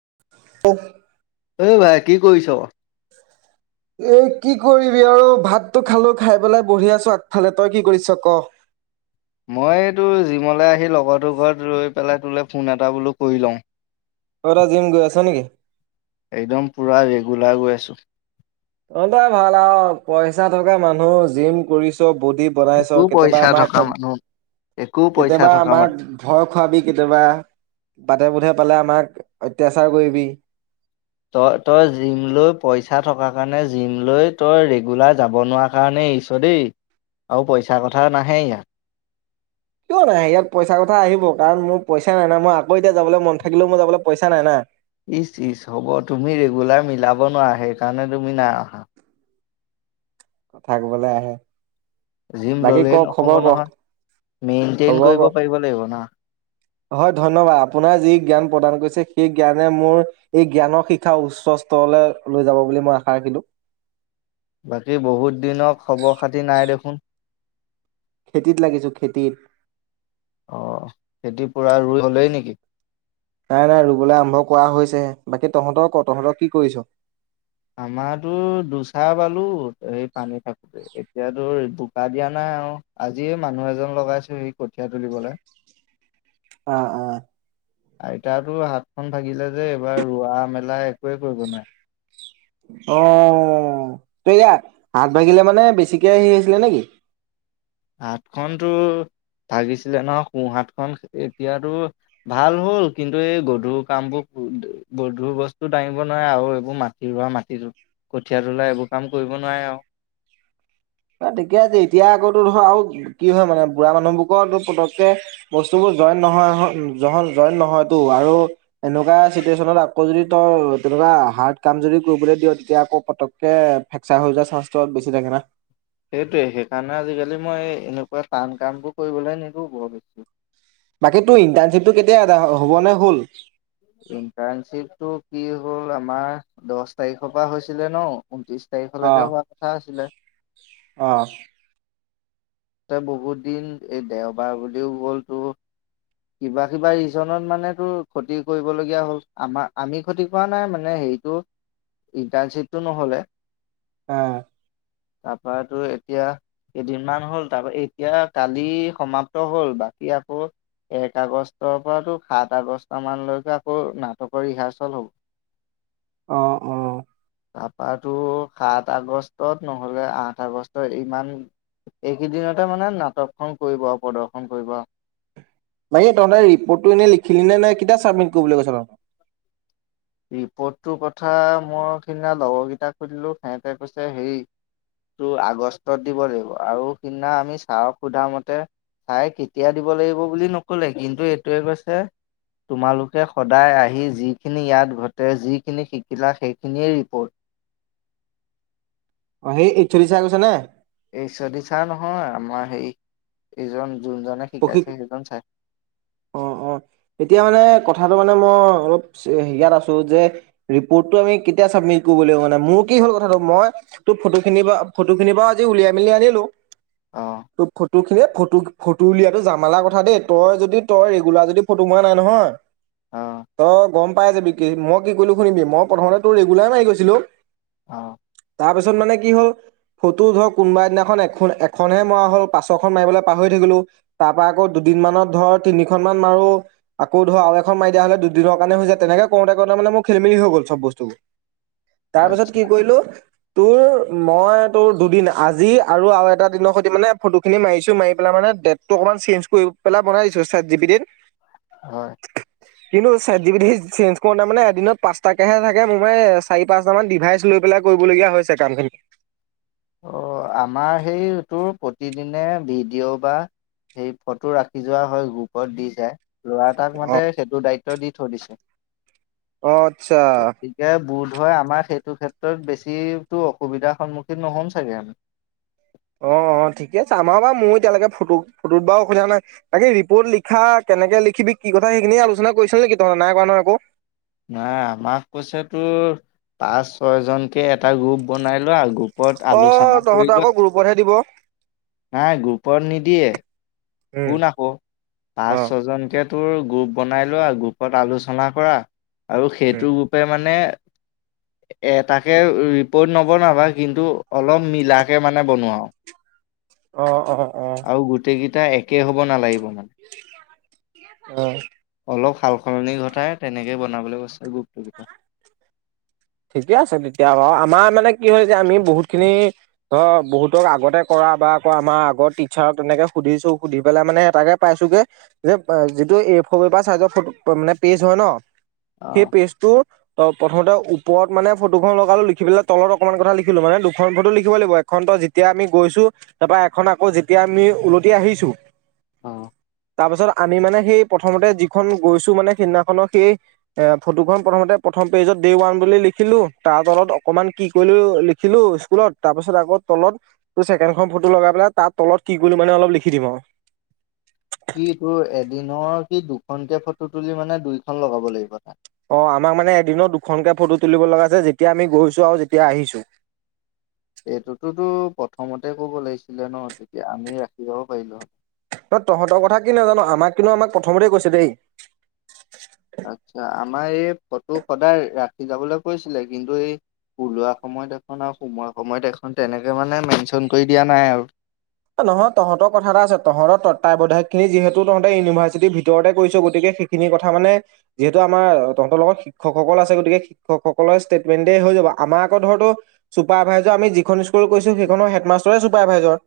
[inaudible] অ ভাই কি কৰিছ। এ কি কৰিবি আৰু ভাতটো খালো খাই পেলাই বহি আছো আগফালে তই কি কৰিছ ক [inaudible] মই এইটো জিমলৈ আহি লগৰটোৰ ঘৰত ৰৈ পেলাই তোলৈ ফোন এটা বোলো কৰি লওঁ তই এটা জিম গৈ আছ নেকি একদম পুৰা ৰেগুলাৰ গৈ আছোঁ। তহঁতৰে ভাল আৰু পইচা থকা মানুহ জিম কৰিছ। বডি বনাইছ একো কেতিয়াবা পইচা আমাক থকা মানুহ একো পইচা কেতিয়াবা থকা আমাক মানুহ ভয় খুৱাবি কেতিয়াবা বাটে পথে। পালে আমাক অত্যাচাৰ কৰিবি তই তই জিম লৈ পইচা থকা কাৰণে জিম লৈ তই ৰেগুলাৰ যাব নোৱাৰা কাৰণেই এৰিছো দেই আৰু পইচা কথা নাহে ইয়াত। কিয় নাহে ইয়াত পইচাৰ কথা আহিব কাৰণ মোৰ পইচা নাই ন মই আকৌ এতিয়া যাবলৈ মন থাকিলেও মই যাবলৈ পইচা নাই না ইচ ইচ হ'ব তুমি ৰেগুলাৰ মিলাব নোৱাৰা সেইকাৰণে তুমি নাই অহা কথা কবলে আহে জিম বাকী ক ললেই নহ'ব খবৰ ক নহয় মেইনটেইন খবৰ কৰিব ক পাৰিব লাগিব ন। হয় ধন্যবাদ আপোনাৰ যি জ্ঞান প্ৰদান কৰিছে সেই জ্ঞানে মোৰ এই জ্ঞানৰ শিক্ষা উচ্চ স্তৰলৈ লৈ যাব বুলি মই আশা ৰাখিলো বাকী বহুত দিনৰ খবৰ খাতি নাই দেখোন খেতিত লাগিছো খেতিত। অ খেতি পুৰা ৰুই হ'লেই নেকি। নাই নাই ৰুবলৈ আৰম্ভ কৰা হৈছেহে। বাকী তহঁতৰ ক তহঁতৰ কি কৰিছ। আমাৰতো দুচাহ বালো সেই পানী থাকোতে। এতিয়াতো বোকা দিয়া নাই আও আজিয়ে মানুহ এজন লগাইছো সি কঠীয়া তুলিবলৈ [inaudible] অ', অ। আইতাৰতো হাতখন ভাগিলে যে এইবাৰ ৰোৱা মেলা একোৱেই কৰিব নোৱাৰে অ ত এতিয়া হাত ভাগিলে মানে বেছিকে হেৰি হৈছিলে নেকি হাতখনটো ভাগিছিলে নহয় সোঁহাত খন এতিয়াতো ভাল হ'ল কিন্তু এই গধুৰ কামবোৰ গধুৰ বস্তু দাঙিব নোৱাৰে আৰু এইবোৰ মাটি ৰোৱা মাটিটো কঠীয়া তোলা এইবোৰ কাম কৰিব নোৱাৰে আৰু ঠিকে আছে এতিয়া আকৌতো ধৰ আৰু কি হয় মানে বুঢ়া মানুহবোৰকৰো পতককে বস্তুবোৰ জইন নহয় নহয় জ জইন নহয়তো আৰু এনেকুৱা চিটুৱেচনত আকৌ যদি তই কিবা হাৰ্ড কাম যদি কৰিবলৈ দিয়ে। তেতিয়া আকৌ পটককে ফ্ৰেকচাৰ হৈ যোৱা চান্সটো বেছি থাকে না সেইটোৱে সেইকাৰণে আজিকালি মই এনেকুৱা টান কামবোৰ কৰিবলৈ নিদিওঁ বৰ বেছি। বাকী তোৰ ইন্টাৰণশ্বিপটো কেতিয়া আদায় হ'ব নে হ'ল ইণ্টাৰণশ্বিপটো কি হ'ল আমাৰ দছ তাৰিখৰ পৰা হৈছিলে ন ঊনত্ৰিশ অ', তাৰিখলৈকে হোৱা কথা আছিলে। অ', তই বহুত দিন এই দেওবাৰ বুলিও গ'ল তোৰ কিবা কিবা ৰিজনত মানে তোৰ ক্ষতি কৰিবলগীয়া হ'ল, আমাৰ আমি ক্ষতি কৰা নাই মানে হেৰি ইটো ইন্টাৰ্নশিপটো নহ'লে আহ। তাৰপা তোৰ এতিয়া কেইদিনমান হ'ল তাৰপ এতিয়া কালি সমাপ্ত হ'ল বাকী আকৌ এক আগষ্টৰ পৰাতো সাত আগষ্ট মানলৈকে আকৌ নাটকৰ ৰিহাৰ্চেল হ'ব। [inaudible] আহ অ'। তাপা তোৰ সাত আগষ্টত নহ'লে আঠ আগষ্ট ইমান এইকেইদিনতে মানে নাটকখন কৰিব আৰু, প্ৰদৰ্শন কৰিব বাকী তহঁতে ৰিপৰ্টো এনে লিখিলি নে নাই? কেতিয়া চাবমিট কৰিবলৈ কৈছে বাৰু? ৰিপৰ্টটোৰ কথা মোৰ সিদিনা লগৰ কেইটাক সুধিলো সেহঁতে কৈছে হেৰি তোৰ আগষ্টত দিব লাগিব, আৰু সিদিনা আমি চাৰক শুধা মতে চাই কেতিয়া দিব লাগিব বুলি নকলে কিন্তু এইটোৱে কৈছে তোমালোকে সদায় আহি যিখিনি ইয়াত ঘটে যিখিনি শিকিলা সেইখিনিয়েই ৰিপ'ৰ্ট অ' সেই এইচ ও দি চাৰে কৈছে নে? এইচ ও দি চাৰ নহয় আমাৰ হে এইজন যোনজনে প্ৰশিক শিকাইছে সেইজন ছাৰ অ' অ' এতিয়া মানে কথাটো মানে মই অলপ ইয়াত আছো যে ৰিপৰ্টটো আমি কেতিয়া চাবমিট কৰিব লাগিব মানে? মোৰ কি হ'ল কথাটো মই তোৰ ফটো খিনি বাৰু ফটো খিনি বাৰু আজি উলিয়াই মেলি আনিলো অ'। তোৰ ফটো খিনি ফটো তোৰ উলিয়াটো জামালা কথা দেই তই যদি তই ৰেগুলাৰ যদি ফটো মৰা নাই নহয় অ', তই গম পাই যাবি, কি মই কি কলো শুনিবি মই প্ৰথমতে তোৰ ৰেগুলাৰ মাৰি গৈছিলো অ'। তাৰপিছত মানে কি হ'ল ফটো ধৰক কোনবা এদিনাখন এখন এখনহে মৰা হ'ল পাছৰখন মাৰিবলৈ পাহৰি থাকিলো। তাৰ পৰা আকৌ দুদিন মানত ধৰ তিনিখন মান মাৰো আকৌ ধৰ আৰু এখন মাৰি দিয়া হলে দুদিনৰ কাৰণে হৈ যায়। তেনেকে কৰোতে কৰোতে মানে মোৰ খেলিমেলি হৈ গ'ল চব বস্তুবোৰ। তাৰ পিছত কি আচ্ছা কৰিলো তোৰ মই তোৰ দুদিন আজি আৰু আৰু এটা দিনৰ সৈতি মানে ফটোখিনি মাৰিছো মাৰি পেলাই মানে ডেট টো অকণমান চেঞ্জ কৰি পেলাই বনাই দিছো চেট জি পি টিত। হয়। কিন্তু চেট জি পি টিত চেঞ্জ কৰোতে মানে এদিনত পচটাকেহে থাকে। মোৰ মানে চাৰি-পাঁচটা মান ডিভাইচ লৈ পেলাই কৰিবলগীয়া হৈছে কাম খিনি। অহ আমাৰ সেই তোৰ প্ৰতিদিনে ভিডিঅ' বা সেই ফটো ৰাখি যোৱা হয়, গ্ৰুপত দি যায়। ল'ৰা এটাক অ মাতে সেইটো দায়িত্ব দি থৈ দিছে। অ আচ্ছা। গতিকে বোধ হয় আমাৰ সেইটো ক্ষেত্ৰত বেছি তো অসুবিধাৰ সন্মুখীন নহ'ম চাগে আমি। অ-অ ঠিকে আছে। আমাৰ বাৰু মই এতিয়ালৈকে ফটো-ফটোত বাৰু অসুবিধা নাই। বাকী ৰিপৰ্ট লিখা কেনেকে লিখিবি কি কথা সেইখিনি আলোচনা কৰিছ' নিকি তই? নাই কৰা নহয় একো? নাই আমাক কৈছে তোৰ পাঁচ-ছয় জনকে এটা গ্ৰুপ বনাই লোৱা গ্ৰুপ অত অ আলোচনা কৰি তহঁতৰ আকৌ লোৱা, গ্ৰুপতহে দিব নাই গ্ৰুপত নিদিয়ে। উম শুন আকৌ অ পাঁচ-ছজনকে তোৰ গ্ৰুপ বনাই লোৱা গ্ৰুপত আলোচনা কৰা আৰু উম সেইটো গ্ৰুপে মানে এটাকে ৰিপৰ্ট নবনাবা কিন্তু অলপ মিলাকে মানে বনোৱা আৰু। অ-অ-অ। টা একে হ'ব নালাগিব। মানে অ। সাল-সলনি ঘটাই তেনেকে বনাবলৈ কৈছে। গু ঠিকে আছে তেতিয়া বাৰু। আমাৰ মানে কি হয় যে আমি বহুত খিনি ধৰ বহুতক আগতে কৰা বা আকৌ আমাৰ আগৰ টিচাৰক তেনেকে সুধিছোঁ সুধি পেলাই মানে তাকে পাইছোগে যে যিটো এফৰ পেপাৰ চাইজৰ ফটো মানে পেজ হয় ন' অ সেই পেজ ত' প্ৰথমতে ওপৰত মানে ফটোখন লগা লগ লিখি পেলাই তলত অকনমান কথা লিখিলো মানে দুখন ফটো লিখিব লাগিব এখন ত'যেতিয়া আমি গৈছো তাৰপা এখন আকৌ যেতিয়া আমি উওলতি আহিছো অ', তাৰ পিছত আমি মানে সেই প্ৰথমতে যিখন গৈছোঁ মানে, সিদিনাখনৰ সেই অ'- ফটোখন প্ৰথমতে প্ৰথম পেজত ডে ওৱান বুলি লিখিলো তাৰ তলত অকণমান কি কৰিলো লিখিলো স্কুলত তাৰপাছত তাৰপিছত আকৌ তলত ছেকেনখন ফটো লগাই পেলাই তাৰ তলত কি কৰিলোঁ মানে অলপ লিখি দিম আৰু। কি তোৰ এদিনৰ কি দুখনকে ফটো তুলি মানে দুইখন লগাব লাগিব তাত। অ, আমাক মানে এদিনত দুখনকে ফটো তুলিব লগা আছে যেতিয়া আমি গৈছো আৰু যেতিয়া আহিছো। [inaudible] এইটোতোতো প্ৰথমতে কব লাগিছিলে ন' তেতিয়া আমি ৰাখি যাব পাৰিলো হয়। তহঁতৰ কথা কি নাজানো, আমাক কিন্তু আমাক প্ৰথমতে কৈছে দেই। আচ্ছা। আমাৰ এই ফটো সদায় ৰাখি যাবলৈ কৈছিলে। কিন্তু এই ওলোৱা সময়ত এখন আৰু সোমোৱা সময়ত এখন তেনেকে মানে মেনশন কৰি দিয়া নাই আৰু। অ' নহয়, তহঁতৰ কথা এটা আছে। তহঁতৰ তত্ত্বাবধায়ক সেই যিহেতু তহঁতে ইউনিভাৰ্চিটিৰ ভিতৰতে কৰিছ, গতিকে সেইখিনি কথা মানে যিহেতু আমাৰ তহঁতৰ লগত শিক্ষকসকল আছে, গতিকে শিক্ষকসকলৰ ষ্টেটমেন্টে হৈ যাব। আমাৰ আকৌ ধৰ তোৰ চুপাৰভাইজাৰ আমি যিখন স্কুল গৈছোঁ, সেইখন স্কুলৰ হেড মাষ্টৰে চুপাৰ ভাইজাৰ।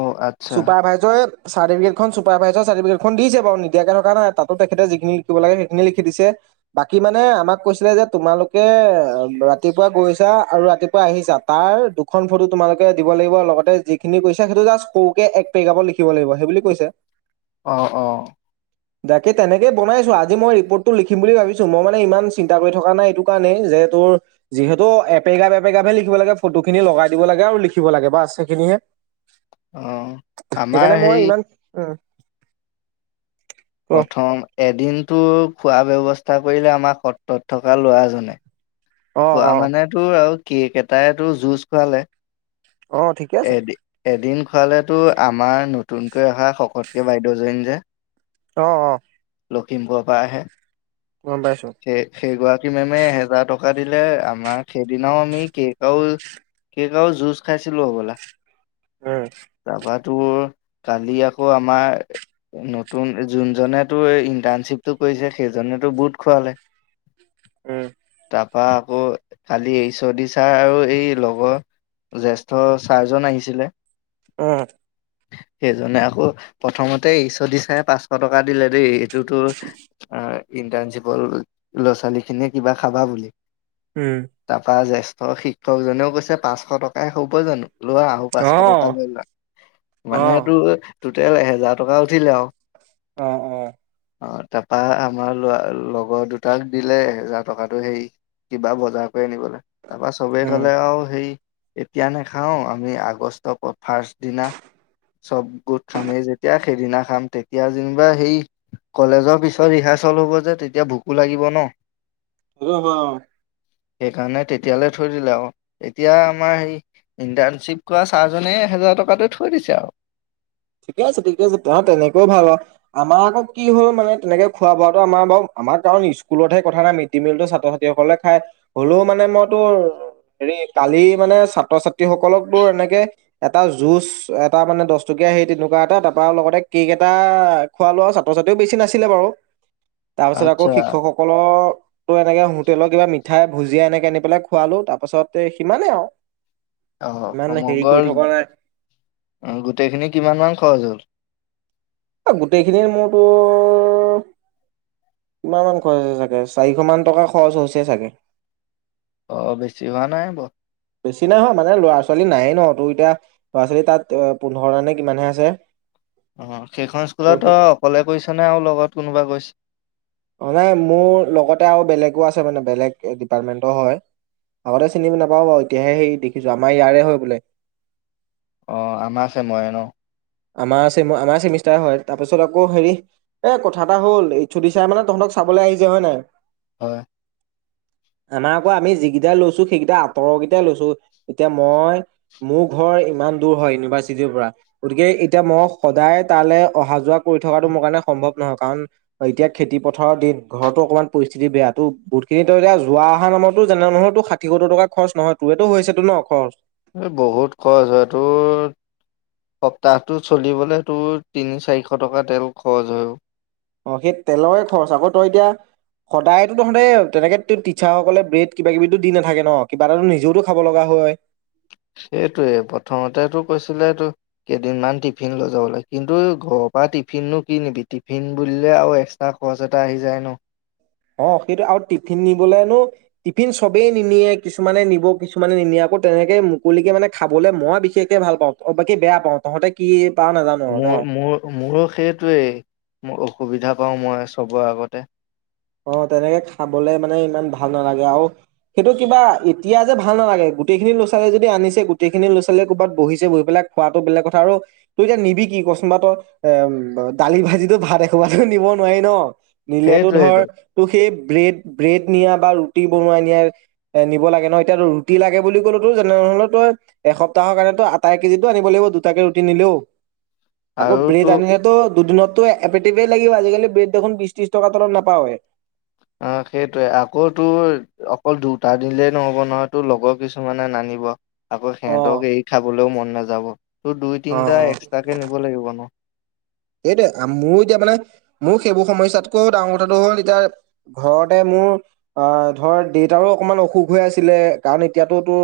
অ' আচ্ছা চুপাৰ ভাইজৰে চাৰ্টিফিকেটখন চুপাৰভাইজাৰ চাৰ্টিফিকেখন দিছে বাৰু, নিদিয়াকে থকা নাই। তাতো তেখেতে যিখিনি লিখিব লাগে, সেইখিনি লিখি দিছে। বাকী মানে আমাক কৈছিলে যে, তোমালোকে ৰাতিপুৱা গৈছা আৰু ৰাতিপুৱা আহিছা। তাৰ দুখন ফটো তোমালোকে দিব লাগিব লগতে যি খিনি কৈছে, সেইটো জাষ্ট সৰুকে এক পেৰেগাফত লিখিব লাগিব, সেইবুলি কৈছে। অ' - অ'। তাকে তেনেকে বনাইছোঁ। আজি মই ৰিপৰ্টটো লিখিম বুলি ভাবিছোঁ। মই মানে ইমান চিন্তা কৰি থকা নাই এইটো কাৰণেই যে তোৰ যিহেতু এপেগাফ এপেগাফহে লিখিব লাগে, ফটোখিনি লগাই দিব লাগে আৰু লিখিব লাগে। বাছ, সেইখিনিহে। অ' আমাৰ সেইকাৰণে সেই মই ইমান উম, ক প্ৰথম এদিনতো খোৱা ব্যৱস্থা কৰিলে আমাৰ সত্ৰত থকা ল'ৰাজনে অ খোৱা অ মানে টো আৰু কেক এটাইটো জুচ খোৱালে অ ঠিকে আছে এদ-এদিন ফালেতো আমাৰ নতুনকৈ অহা শকতকে বাইদেউজনী যে অ', অ', লখিমপুৰৰ পা আহে। গম পাইছো। সেই গৰাকী মেমে এহেজাৰ টকা দিলে আমাক সেইদিনাও আমি কেকও কেক আৰু জুস খাইছিলো হ'বলা। অ'। তাৰপা তোৰ কালি আকৌ আমাৰ নতুন যোন জনে টোৰ এই ইন্টাৰ্নশিপটো কৰিছে সেইজনেটো বহোত খোৱালে। উম। তাৰপৰা আকৌ কালি এইচ অ ডি ছাৰ আৰু এই লগ জ্যেষ্ঠ চাৰ জন আহিছিলে। উম। সেইজনে আকৌ প্ৰথমতে [unintelligible] চাৰে পাঁচশ টকা দিলে দেই। [unintelligible] ইন্টাৰ্নশিপৰ ল'ৰা ছোৱালী খিনিয়ে কিবা খাবা বুলি। উম তাৰপা জ্যেষ্ঠ শিক্ষকজনেও কৈছে পাঁচশ টকাৰে হ'ব জানো? লোৱা, আৰু পাঁচশ আহ টকা লৈ লোৱা। মানে আহ এইটো টোটেল এহেজাৰ টকা উঠিলে আৰু। অ' অ' অ' তাৰপৰা আমাৰ ল'ৰা লগৰ দুটাক দিলে এহেজাৰ টকাটো, হেৰি কিবা বজাৰ কৰি আনিবলৈ। তাৰপৰা চবেই উম ক'লে আৰু সেই এতিয়া নাখাওঁ, আমি আগষ্টৰ ফাৰ্ষ্ট দিনা চব গোট খামেই যেতিয়া সেইদিনা খাম, তেতিয়া যেনিবা সেই কলেজৰ পিছৰ কলেজ হ'ব যে, তেতিয়া ভোকো লাগিব ন। সেইটো হয় অ' সেইকাৰণে তেতিয়ালে থৈ দিলে আৰু, এতিয়া আমাৰ সেই ইণ্টাৰ্ণশ্বিপ কৰা ছাৰজনে, এহেজাৰ টকাটো থৈ দিছে আৰু। ঠিকে আছে, ঠিকে আছে। অ' তেনেকৈও ভাল আৰু আমাৰ আকৌ কি হ'ল মানে তেনেকে খোৱা বোৱাটো আমাৰ বাৰু আমাৰ কাৰণ স্কুলত হে কথা নাই, মিটিং মিলতো ছাত্ৰ-ছাত্ৰীসকলে খাই হ'লেও মানে মইতো হেৰি কালি মানে ছাত্ৰ-ছাত্ৰী সকলক তোৰ এনেকে এটা জুচ, এটা মানে দহ টকা টকীয়া সেই তেনেকুৱা এটা তাৰপৰা লগতে কেক এটা খোৱালো আৰু ছাত্ৰ-ছাত্ৰীও বেছি নাছিলে বাৰু। তাৰপিছত আকৌ আচ্ছা শিক্ষকসকলৰ ত এনেকে হোটেলৰ কিবা মিঠাই, ভুজিয়া এনেকে আনি পেলাই খোৱালো, তাৰ পাছতে সিমানে আৰু। অহ, ইমান হেৰি কৰি সমগ্ৰ থকা নাই গোটেইখিনি কিমান মান খৰছ হ'ল? অ' গোটেইখিনিৰ মোৰতো কিমান মান খৰচ আছে চাগে? চাৰিশ মান টকা খৰচ হৈছে চাগে। অ' বেছি হোৱা নাই বাৰু। বেছি নাই হোৱা, মানে ল'ৰা-ছোৱালী নাইয়েই ন, তোৰ এতিয়া ল'ৰা-ছোৱালী তাত এ পোন্ধৰ জন নে কিমানহে আছে। অ' সেইখন ত' স্কুলতো সেই অকলে গৈছা নে আৰু লগত কোনোবা গৈছে? অ' নাই, মোৰ লগতে আৰু বেলেগো আছে মানে, বেলেগ ডিপাৰ্টমেণ্টৰ হয়। আগতে চিনি নাপাওঁ বাৰু, এতিয়াহে সেই দেখিছোঁ। আমাৰ ইয়াৰে হয় বোলে। অ' আমাৰ ছেমৰে ন'? আমাৰ ছেম- আমাৰ ছেমিষ্টাৰ হয়। তাৰ পিছত আকৌ হেৰি- এ কথা এটা হ'ল। এইচ অ ডি ছাৰে মানে তঁহতক চা খাবলৈ আহিছে, হয় নাই? হয়। আমাৰ আকৌ আমি যিকেইটা লৈছোঁ, সেইকেইটা আঁতৰৰ কেইটাই লৈছোঁ। এতিয়া মই, মোৰ ঘৰ ইমান দূৰ হয় ইউনিভাৰ্চিটিৰ পৰা। গতিকে এতিয়া মই সদায় তালৈ অহা-যোৱা কৰি থকাটো মোৰ কাৰণে সম্ভৱ নহয়। কাৰণ এতিয়া খেতি পথাৰৰ দিন, ঘৰতো অকণমান পৰিস্থিতি বেয়া তো। বহুতখিনি তো এতিয়া যোৱা-অহাৰ নামতো যেনে নহয়তো ষাঠি-সত্তৰ টকা খৰচ নহয়, তোৰেতো হৈছেতো ন' খৰচ। এই বহুত খৰচা। তোৰ সপ্তাহটো চলিবলৈ তোৰ তিনি-চাৰিশ টকা তেল খৰচ হয়। অ' সেই তেলৰে খৰচ আকৌ। তই এতিয়া সদায়তো তহঁতে তেনেকে তো টিচাৰসকলে ব্ৰেড কিবা-কিবিতো দি নেথাকে ন'। কিবা এটাতো নিজেওতো খাব লগা হয়। সেইটোৱে। প্ৰথমতেতো কৈছিলেতো কেইদিনমান টিফিন লৈ যাবলৈ। কিন্তু ঘৰৰ পৰা টিফিননো কি নিবি? টিফিন বুলিলে আৰু এক্সট্ৰা খৰচ এটা আহি যায় ন'। অ' সেইটো আৰু টিফিন নিবলে নো টিফিন চবেই নিনিয়ে, কিছুমানে নিব, কিছুমানে নিনিয়া আকৌ তেনেকে মুকলিকে মানে খাবলৈ মই বিশেষকে ভাল পাওঁ অ'- বা কি বেয়া পাওঁ। তহঁতে কি পাৱ নাজানো আৰু ন। মোৰ- মোৰ- মোৰো সেইটোৱেই। মোৰ অসুবিধা পাওঁ মই চবৰ আগতে। অ' তেনেকে খাবলে মানে ইমান ভাল নালাগে, আৰু সেইটো কিবা এতিয়া যে ভাল নালাগে। গোটেইখিনি ল'ৰা-ছোৱালী যদি আনিছে, গোটেইখিনি ল'ৰা-ছোৱালীয়ে ক'ৰবাত বহিছে, বহি পেলাই খোৱাতো বেলেগ কথা আৰু তো এতিয়া নিবি কি? কি কওচোন বা তই? এ দালি, ভাজি, তো ভাত একসোপাতো নিব নোৱাৰি ন। নিলেতো ধৰ সেইটোৱেইটো তোৰ সেই ব্ৰেড-ব্ৰেড নিয়া বা ৰুটি বনাই নিয়া নিব লাগে ন, এতিয়া ৰুটি লাগে বুলি কলোঁ তোৰ যেনে হ'লে তই একসপ্তাহ তাৰ কাৰণে তই আটা এক কেজিতো আনিব লাগিব দুটাকে ৰুটি নিলেও, আকৌ আৰু ব্ৰেড তো আনিলেতো দুদিনত [unintelligible] লাগিব আজিকালি ব্ৰেড দেখোন বিশ ত্ৰশ টকাৰ তলত নাপায় এ অ সেইটোৱে আকৌ তো অকল দুটা দিলেই নহ'ব নহয় তোৰ লগৰ কিছুমানে নানিব আকৌ অ সিহঁতক এৰি খাবলৈও মন নাযাব তোৰ দুই অ তিনিটা এক্সট্ৰাকে নিব লাগিব ন এইটোৱে মোৰো এতিয়া মানে মোৰ সেইবোৰ সমস্যাতকৈ ডাঙৰ কথাটো হ'ল এতিয়া ঘৰতে মোৰ মোৰ ধৰ দেউতাৰো অকণমান অসুখ হৈ আছিলে কাৰণ এতিয়াটোতো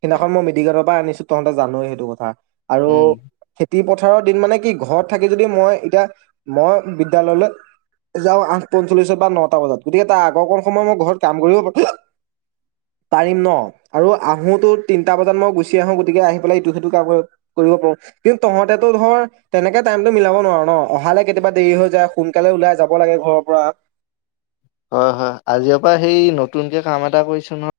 সেইদিনাখন মই মি মেডিকেলৰ পৰা আনিছো তহতে জানয়ে সেইটো কথা আৰু উম খেতি পথাৰৰ দিন মানে কি ঘৰত থাক যদি মই এতিয়া মই বিদ্যালয়লৈ যাও আঠ পঞ্চল্লিশত বা নটা বজাত গতিকে তাৰ আগৰ অকণ সময় মই ঘৰত কাম কৰিব পাৰো। [inaudible] পাৰিম ন আৰু আহোতো তিনিটা বজাত মই গুচি আহোঁ গতিকে আহি পেলাই ইটো সেইটো কাম কৰিব পাৰোঁ। কিন্তু তহঁতেতটো ধৰ তেনেকে টাইমটো মিলাব নোৱাৰো ন অহালে কেতিয়াবা দেৰি হৈ যায় সোনকালে ওলাই যাব লাগে ঘৰৰ পৰা। হয় হয় আজি পৰা সেই নতুনকে কাম এটা কৰিছো নহ।